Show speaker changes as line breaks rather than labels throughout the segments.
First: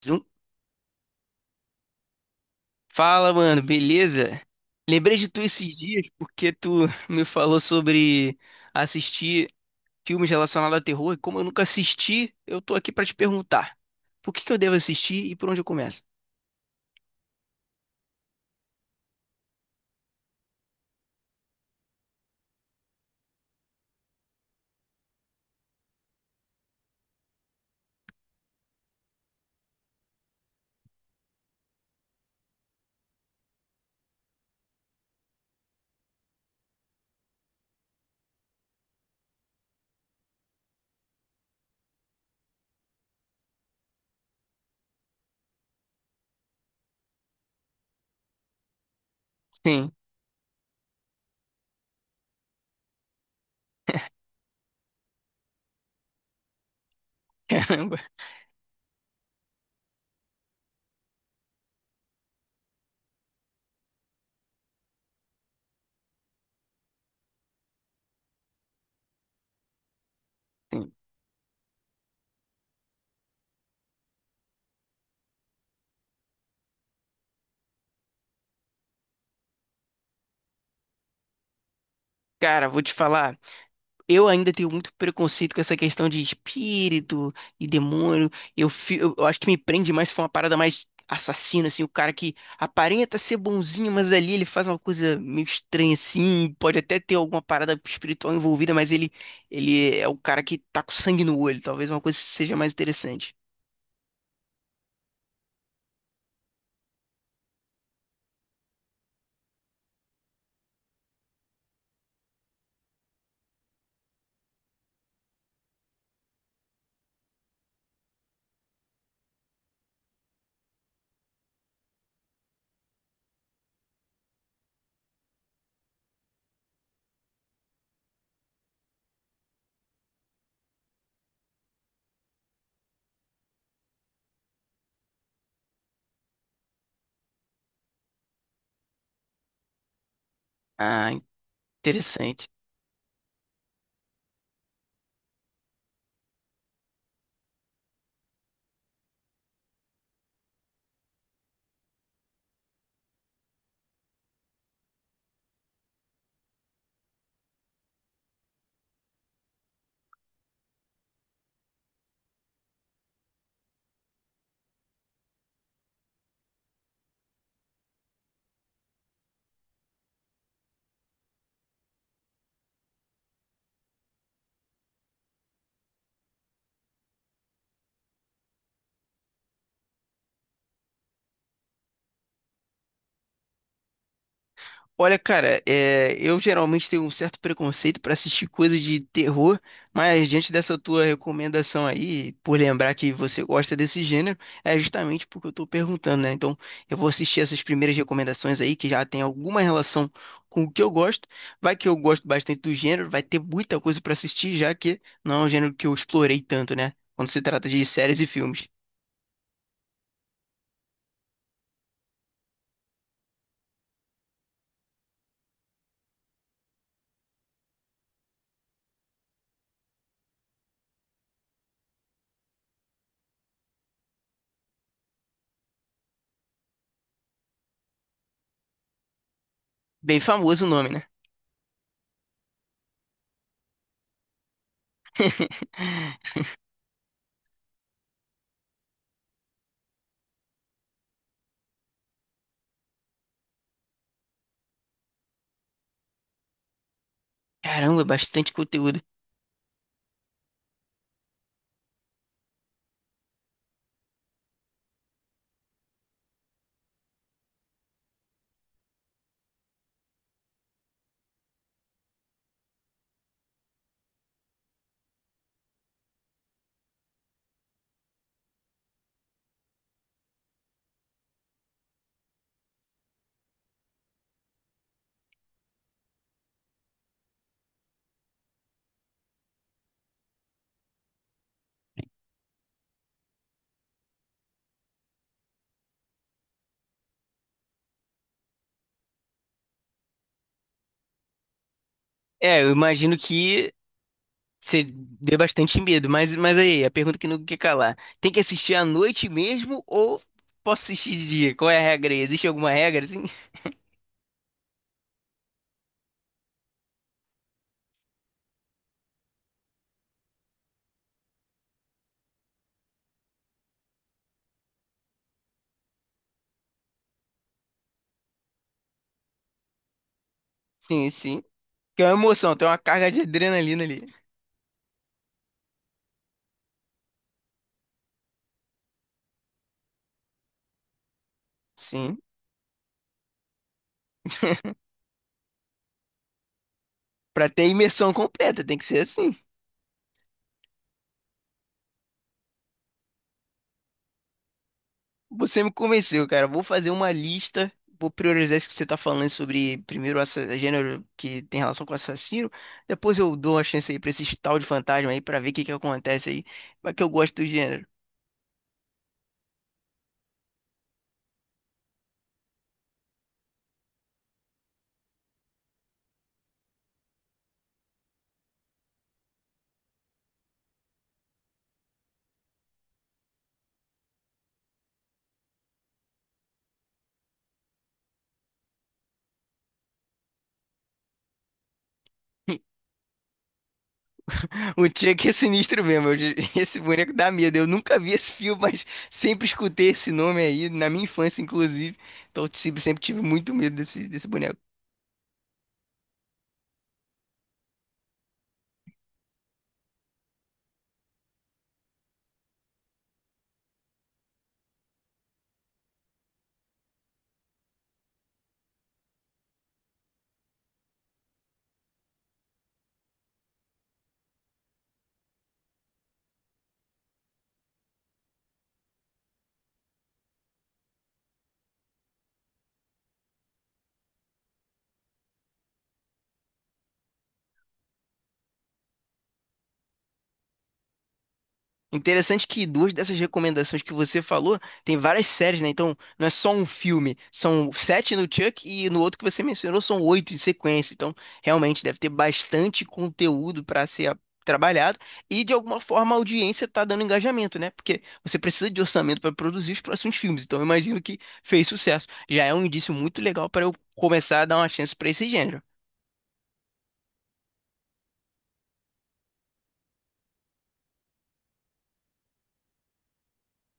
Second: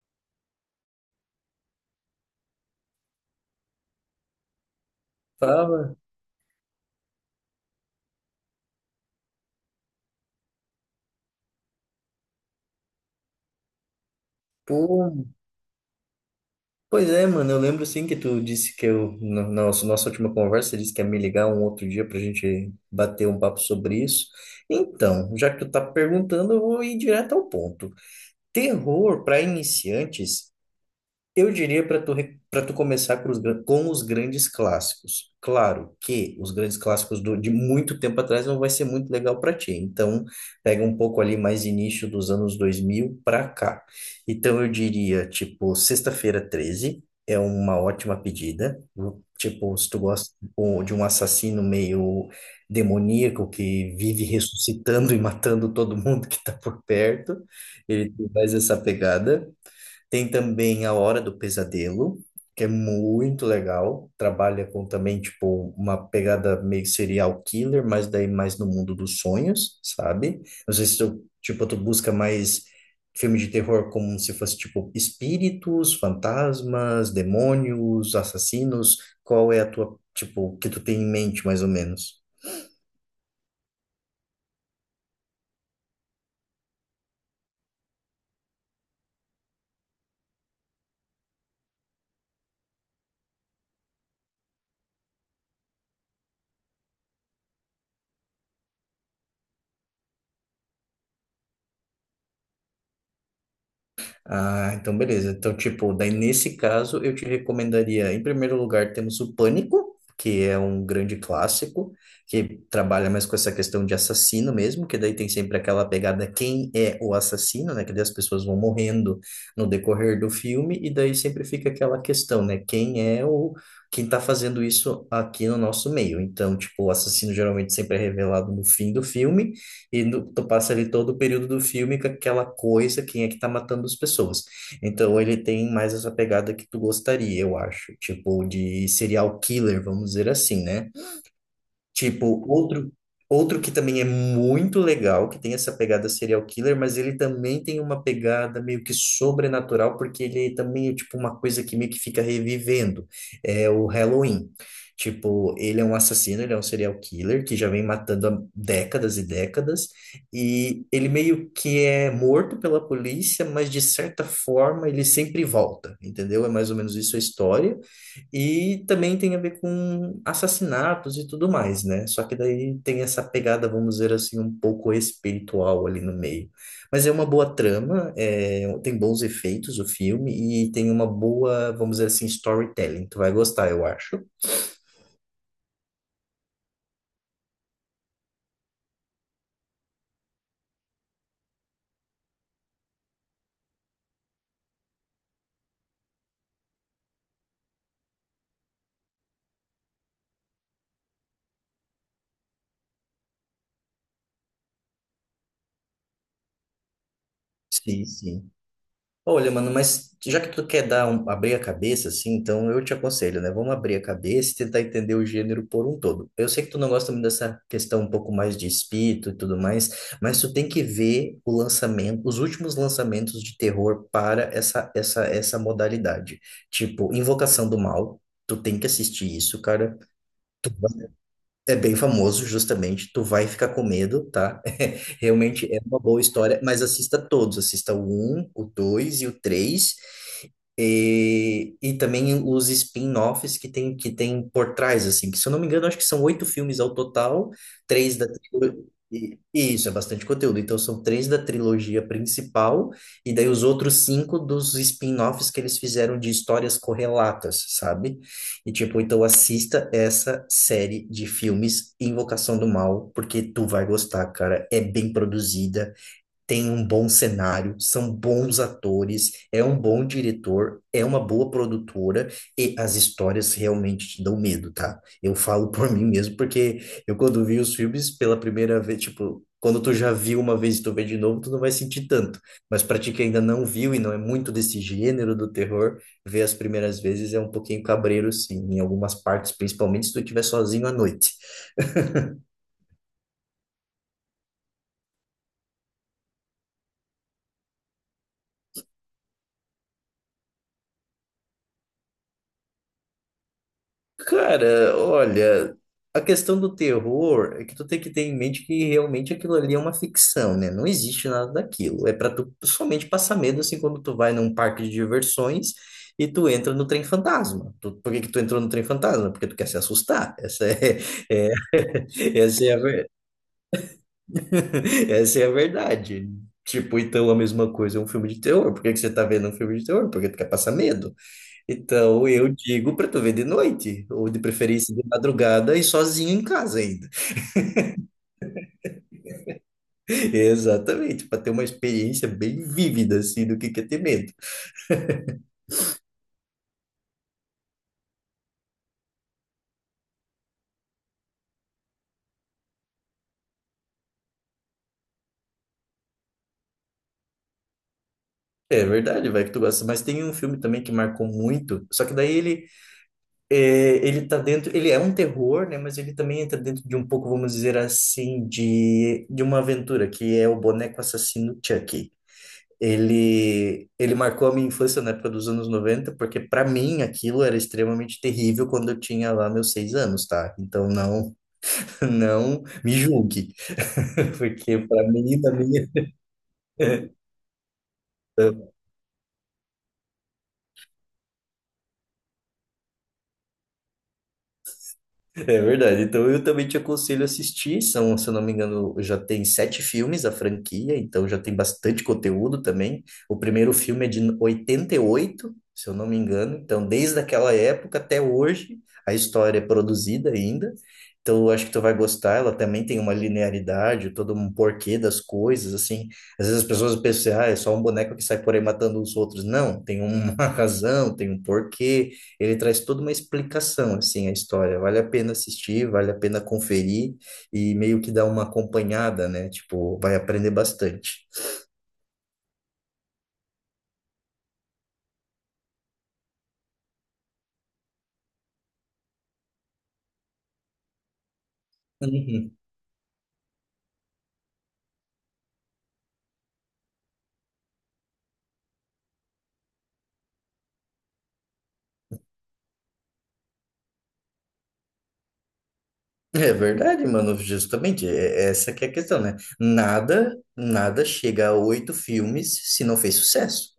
Zum- Fala, mano, beleza? Lembrei de tu esses
Tava.
dias porque tu me falou sobre assistir filmes relacionados a terror e como eu nunca assisti, eu tô aqui pra te perguntar. Por que que eu devo
Pô,
assistir e por onde eu começo?
pois é, mano. Eu lembro sim que tu disse que eu, nossa última conversa, disse que ia me ligar um outro dia pra gente bater um papo sobre isso. Então, já que tu tá perguntando, eu vou ir direto ao ponto. Terror para iniciantes. Eu diria pra tu começar com com os grandes clássicos. Claro que os grandes clássicos de muito tempo atrás não vai ser muito legal para ti. Então, pega um pouco ali mais início dos anos 2000 para cá. Então, eu diria, tipo, Sexta-feira Treze é uma ótima pedida. Tipo, se
Sim.
tu gosta tipo, de um assassino meio demoníaco que vive ressuscitando e matando todo mundo que tá por perto,
Caramba.
ele tem mais essa pegada. Tem também A Hora do Pesadelo, que é muito legal. Trabalha com também, tipo, uma pegada meio serial killer, mas daí mais no mundo dos sonhos, sabe? Não sei
Sim.
se tu, tipo, tu busca mais filme de terror como se fosse, tipo, espíritos, fantasmas, demônios, assassinos. Qual é a tua, tipo, que tu tem em mente, mais ou menos?
Cara, vou te falar. Eu ainda tenho muito preconceito com essa questão de espírito e demônio. Eu acho que me prende mais se for uma parada mais assassina, assim, o cara que aparenta ser bonzinho, mas ali ele faz uma coisa meio estranha, assim, pode até ter alguma parada espiritual envolvida, mas ele é o cara que tá com sangue no olho. Talvez uma coisa seja mais interessante.
Ah, então beleza. Então, tipo, daí nesse caso eu te recomendaria, em primeiro lugar, temos o Pânico, que é um grande clássico, que trabalha mais com essa questão de assassino mesmo, que daí tem sempre aquela pegada quem é o assassino, né? Que daí as pessoas vão morrendo no decorrer do filme, e daí sempre fica aquela questão, né? Quem é o Quem tá fazendo isso aqui no nosso meio? Então, tipo, o assassino geralmente sempre é revelado no fim do filme e tu passa ali todo o período do filme com aquela coisa, quem é que tá matando as pessoas. Então ele tem mais essa pegada que tu gostaria, eu acho, tipo de serial killer, vamos dizer assim, né?
Ah,
Tipo,
interessante.
outro que também é muito legal, que tem essa pegada serial killer, mas ele também tem uma pegada meio que sobrenatural, porque ele também é tipo uma coisa que meio que fica revivendo. É o Halloween. Tipo, ele é um assassino, ele é um serial killer que já vem matando há décadas e décadas, e ele meio que é morto pela polícia, mas de certa forma ele sempre volta, entendeu? É mais ou menos isso a história. E também tem a ver com assassinatos e tudo mais, né? Só que daí tem essa pegada, vamos dizer assim, um pouco espiritual ali no meio. Mas é uma boa trama, é, tem bons efeitos o filme e tem uma boa, vamos dizer assim, storytelling. Tu vai gostar, eu acho.
Olha, cara, é, eu geralmente tenho um certo preconceito para assistir coisas de terror, mas diante dessa tua recomendação aí, por lembrar que você gosta desse gênero, é justamente porque eu tô perguntando, né? Então, eu vou assistir essas primeiras recomendações aí que já tem alguma relação com o que eu gosto. Vai que eu gosto bastante do gênero, vai ter muita coisa para assistir, já que não é um gênero que eu explorei tanto, né? Quando se trata de
Sim,
séries e
sim.
filmes.
Olha, mano, mas já que tu quer dar um, abrir a cabeça, assim, então eu te aconselho, né? Vamos abrir a cabeça e tentar entender o gênero por um todo. Eu sei que tu não gosta muito dessa questão um pouco mais de espírito e tudo mais, mas tu tem que ver o lançamento, os últimos lançamentos de terror para essa modalidade. Tipo, Invocação do Mal, tu tem que assistir isso, cara.
Bem famoso o nome, né?
É bem famoso, justamente. Tu vai ficar com medo, tá? Realmente é uma boa história, mas assista todos. Assista o um, o 2 e o três. E também os spin-offs que tem por trás, assim. Que, se eu não me engano, acho que são oito filmes ao total.
Caramba,
Três da...
bastante
trilo-
conteúdo.
e isso, é bastante conteúdo. Então, são três da trilogia principal. E daí os outros cinco dos spin-offs que eles fizeram de histórias correlatas, sabe? E tipo, então assista essa série de filmes Invocação do Mal, porque tu vai gostar, cara. É bem produzida, tem um bom cenário, são bons atores, é um bom diretor, é uma boa produtora e as histórias realmente te dão medo, tá? Eu falo por mim mesmo, porque eu quando vi os filmes pela primeira vez, tipo, quando tu já viu uma vez e tu vê de novo, tu não vai sentir tanto. Mas pra ti que ainda não viu e não é muito desse gênero do terror, ver as primeiras vezes é um pouquinho cabreiro, sim, em algumas partes, principalmente se tu estiver sozinho à noite.
É, eu imagino que você deu bastante medo, mas aí, a pergunta que não quer calar. Tem que assistir à noite mesmo ou posso assistir de dia? Qual é a regra aí? Existe alguma regra, assim?
Cara, olha, a questão do terror é que tu tem que ter em mente que realmente aquilo ali é uma ficção, né? Não existe nada daquilo. É pra tu somente passar medo assim quando tu vai num parque de diversões e tu entra no trem fantasma. Por que que tu entrou no trem fantasma? Porque tu quer se assustar.
Sim, sim.
É-
Que é uma emoção,
essa
tem
é
uma
a,
carga
ver-
de adrenalina ali.
essa é a verdade. Tipo, então a mesma coisa é um filme de terror. Por que que você tá vendo um filme de terror? Porque tu quer passar medo.
Sim.
Então eu digo para tu ver de noite, ou de preferência de madrugada e sozinho em casa ainda.
Pra ter imersão completa, tem que ser assim.
Exatamente, para ter uma experiência bem vívida assim do que é ter medo.
Você me convenceu, cara. Vou fazer uma lista, vou priorizar isso que você tá falando sobre primeiro o assa- gênero que tem relação com assassino. Depois eu dou uma chance aí pra esse tal de fantasma aí, pra ver o que que acontece aí. Mas que eu gosto do gênero.
É verdade, vai que tu gosta. Mas tem um filme também que marcou muito, só que daí ele tá dentro, ele é um terror, né? Mas ele também entra dentro de um pouco, vamos dizer assim, de uma aventura que é o Boneco Assassino Chuck. Ele marcou a minha infância na época dos anos 90 porque para mim aquilo era extremamente terrível quando eu tinha lá meus 6 anos, tá? Então não, não me julgue, porque
O
para
Chuck é
mim, na
sinistro
minha,
mesmo. Eu- esse boneco dá medo. Eu nunca vi esse filme, mas sempre escutei esse nome aí, na minha infância, inclusive. Então, eu sempre tive muito medo desse boneco.
É verdade. Então eu também te aconselho a assistir. São, se eu não me engano, já tem sete filmes a franquia, então já tem bastante conteúdo também. O primeiro filme é de 88, se eu não me engano. Então, desde aquela época até hoje, a história é produzida ainda. Então, eu acho que tu vai gostar. Ela também tem uma linearidade, todo um porquê das coisas, assim. Às vezes as pessoas pensam, ah, é só um boneco que sai por aí matando os outros. Não, tem uma razão, tem um porquê, ele traz toda uma explicação assim a história. Vale a pena assistir, vale a pena conferir e meio que dar uma acompanhada, né? Tipo, vai aprender bastante.
Interessante que duas dessas recomendações que você falou tem várias séries, né? Então, não é só um filme. São sete no Chuck e no outro que você mencionou são oito em sequência. Então, realmente deve ter
Uhum.
bastante conteúdo para ser a- trabalhado e, de alguma forma, a audiência está dando engajamento, né? Porque você precisa de orçamento para produzir os próximos filmes. Então, eu imagino que fez sucesso. Já é um indício muito legal para eu começar a dar uma chance para esse gênero.
É verdade, mano, justamente, é essa que é a questão, né? Nada, nada chega a oito filmes se não fez sucesso.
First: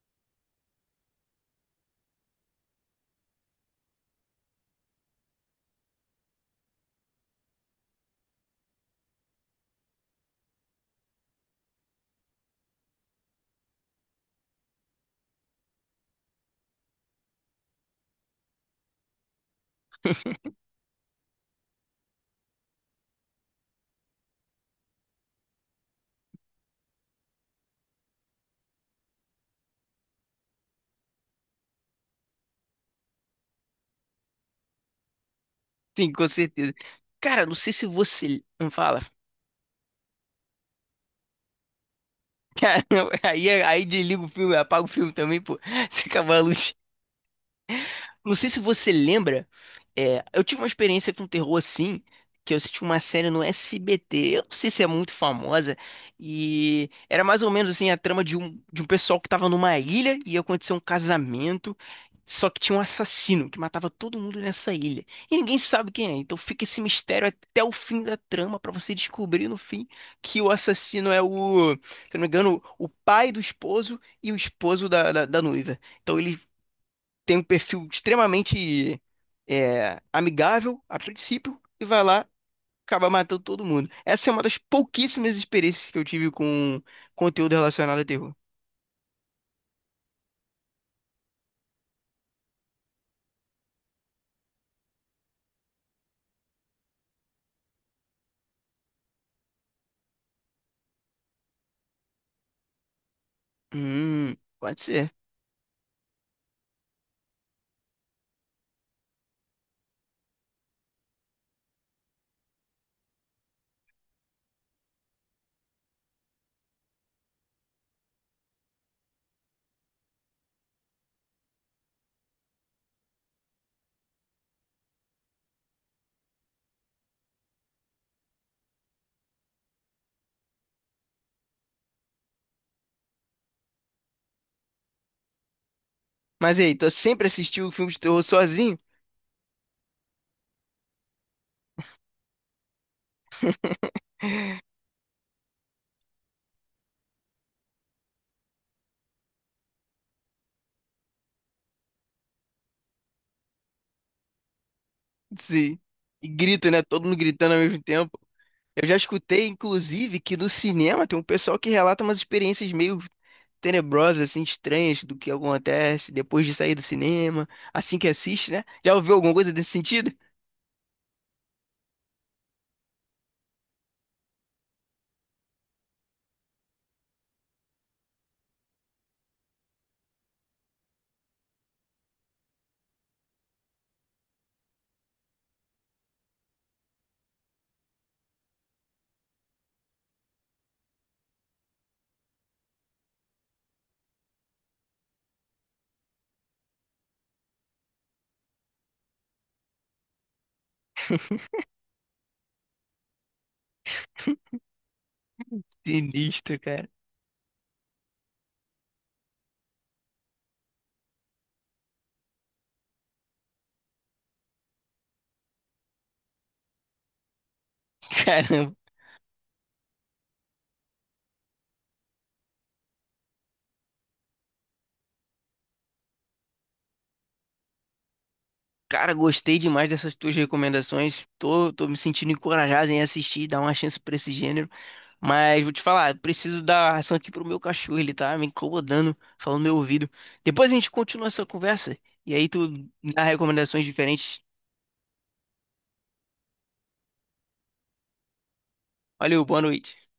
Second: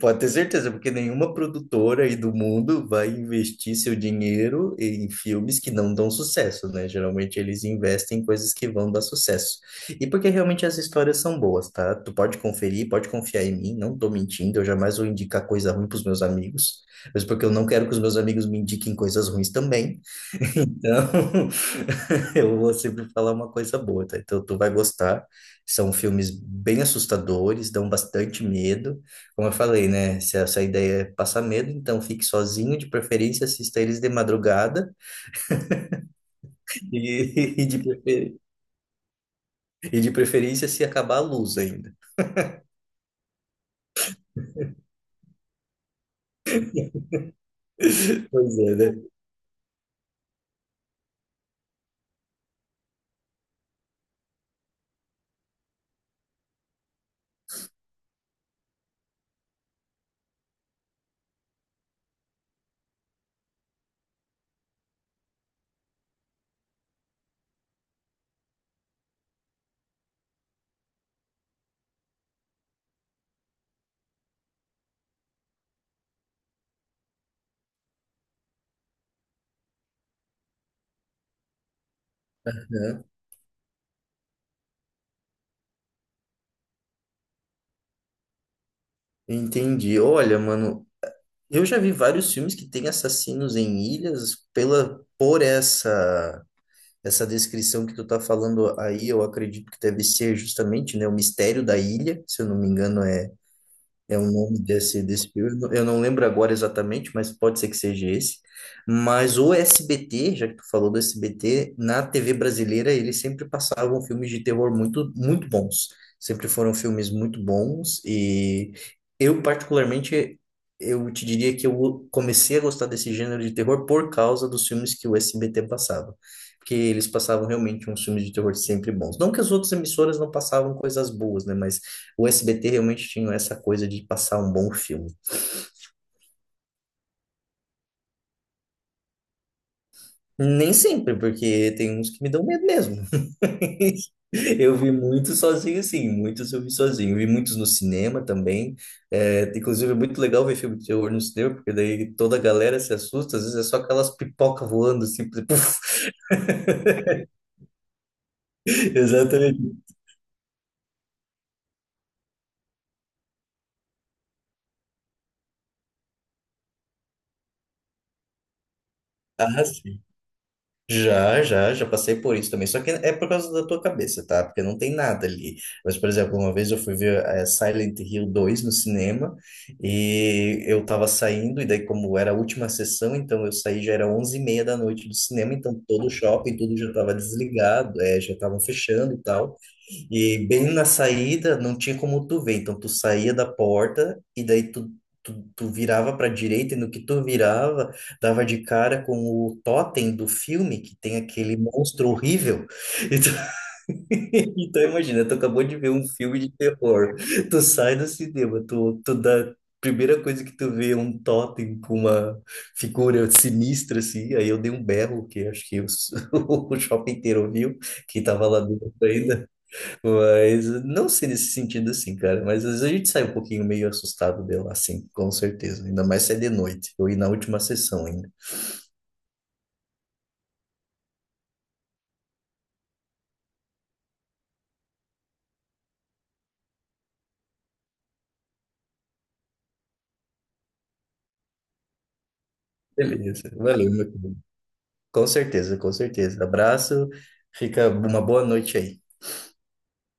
Pode ter certeza, porque nenhuma produtora aí do mundo vai investir seu dinheiro em filmes que não dão sucesso, né? Geralmente eles investem em coisas que vão dar sucesso. E porque realmente as histórias são boas, tá? Tu pode conferir, pode confiar em mim, não tô mentindo, eu jamais vou indicar coisa ruim pros meus amigos, mas porque eu não quero que os meus amigos me indiquem coisas ruins também. Então, eu vou sempre falar uma coisa boa, tá? Então tu vai gostar. São filmes bem assustadores, dão bastante medo. Como eu falei, né? Se essa ideia é passar medo, então fique sozinho, de preferência assista eles de madrugada
Sim, com certeza. Cara, não
e, e
sei
de,
se
prefer-
você. Fala.
e de preferência se acabar a luz ainda.
Cara, aí, aí desliga o filme, apaga o filme também, pô. Se acabar a luz. Não sei
Pois
se
é,
você
né?
lembra, é, eu tive uma experiência com terror assim, que eu assisti uma série no SBT, eu não sei se é muito famosa, e era mais ou menos assim a trama de um pessoal que tava numa ilha e ia acontecer um casamento, só que tinha um assassino que matava todo mundo nessa ilha. E ninguém sabe quem é, então fica esse mistério até o fim da trama pra você descobrir no fim que o assassino é o, se eu não me engano, o pai do esposo e o esposo da noiva. Então ele tem um perfil extremamente é, amigável a princípio e vai lá
Aham.
acaba matando todo mundo. Essa é uma das pouquíssimas experiências que eu tive com conteúdo relacionado a terror.
Entendi. Olha, mano, eu já vi vários filmes que tem assassinos em ilhas pela, por essa. Essa descrição que tu tá falando aí, eu acredito que deve ser justamente, né, o mistério da ilha, se eu não me engano, é o
Hum,
nome
pode
desse,
ser.
desse filme. Eu não lembro agora exatamente, mas pode ser que seja esse. Mas o SBT, já que tu falou do SBT, na TV brasileira eles sempre passavam filmes de terror muito, muito bons. Sempre foram filmes muito bons. E eu, particularmente, eu te diria que eu comecei a gostar desse gênero de terror por causa dos filmes que o SBT passava. Porque eles passavam realmente uns filmes de terror sempre bons. Não que as outras emissoras não passavam coisas boas, né? Mas o SBT realmente tinha essa coisa de passar um bom filme.
Mas e aí, tu sempre assistiu filmes de terror sozinho?
Nem sempre, porque tem uns que me dão medo mesmo. Eu vi muitos sozinho, sim, muitos eu vi sozinho. Vi muitos no cinema também. É, inclusive, é muito legal ver filme de terror no cinema, porque daí toda a galera se assusta, às vezes é só aquelas pipoca voando, assim, puf,
Sim. E grita, né? Todo mundo gritando ao mesmo tempo. Eu já escutei,
exatamente.
inclusive, que no cinema tem um pessoal que relata umas experiências meio tenebrosas, assim, estranhas do que acontece depois de sair do cinema, assim que assiste, né? Já ouviu alguma coisa
Ah,
desse
sim.
sentido?
Já passei por isso também. Só que é por causa da tua cabeça, tá? Porque não tem nada ali. Mas, por exemplo, uma vez eu fui ver Silent Hill 2 no cinema e eu tava saindo, e daí, como era a última sessão, então eu saí já era 23:30 da noite do cinema, então todo o shopping, tudo já tava desligado, já estavam fechando e tal. E bem na saída, não tinha como tu ver. Então, tu saía da porta e daí tu virava para direita e no que tu virava, dava de cara com o totem do filme, que tem aquele monstro horrível. Então, então imagina, tu acabou de ver um filme de
Sinistro, cara.
terror. Tu sai do cinema, tu dá... Primeira coisa que tu vê é um totem com uma figura sinistra, assim. Aí eu dei um berro, que acho que o shopping inteiro viu, que tava lá
Caramba.
dentro ainda. Mas não sei nesse sentido assim, cara. Mas às vezes a gente sai um pouquinho meio assustado dela, assim, com certeza. Ainda mais se é de noite. Eu ia na última sessão ainda.
Cara, gostei demais dessas tuas recomendações. Tô, tô me sentindo encorajado em assistir, dar uma chance pra esse gênero. Mas vou te falar, preciso dar ração aqui pro meu cachorro. Ele tá me incomodando, falando no meu ouvido. Depois a gente continua essa conversa. E aí tu dá
Beleza,
recomendações
valeu, meu querido.
diferentes.
Com certeza, com certeza. Abraço, fica uma boa noite aí.
Valeu, boa noite.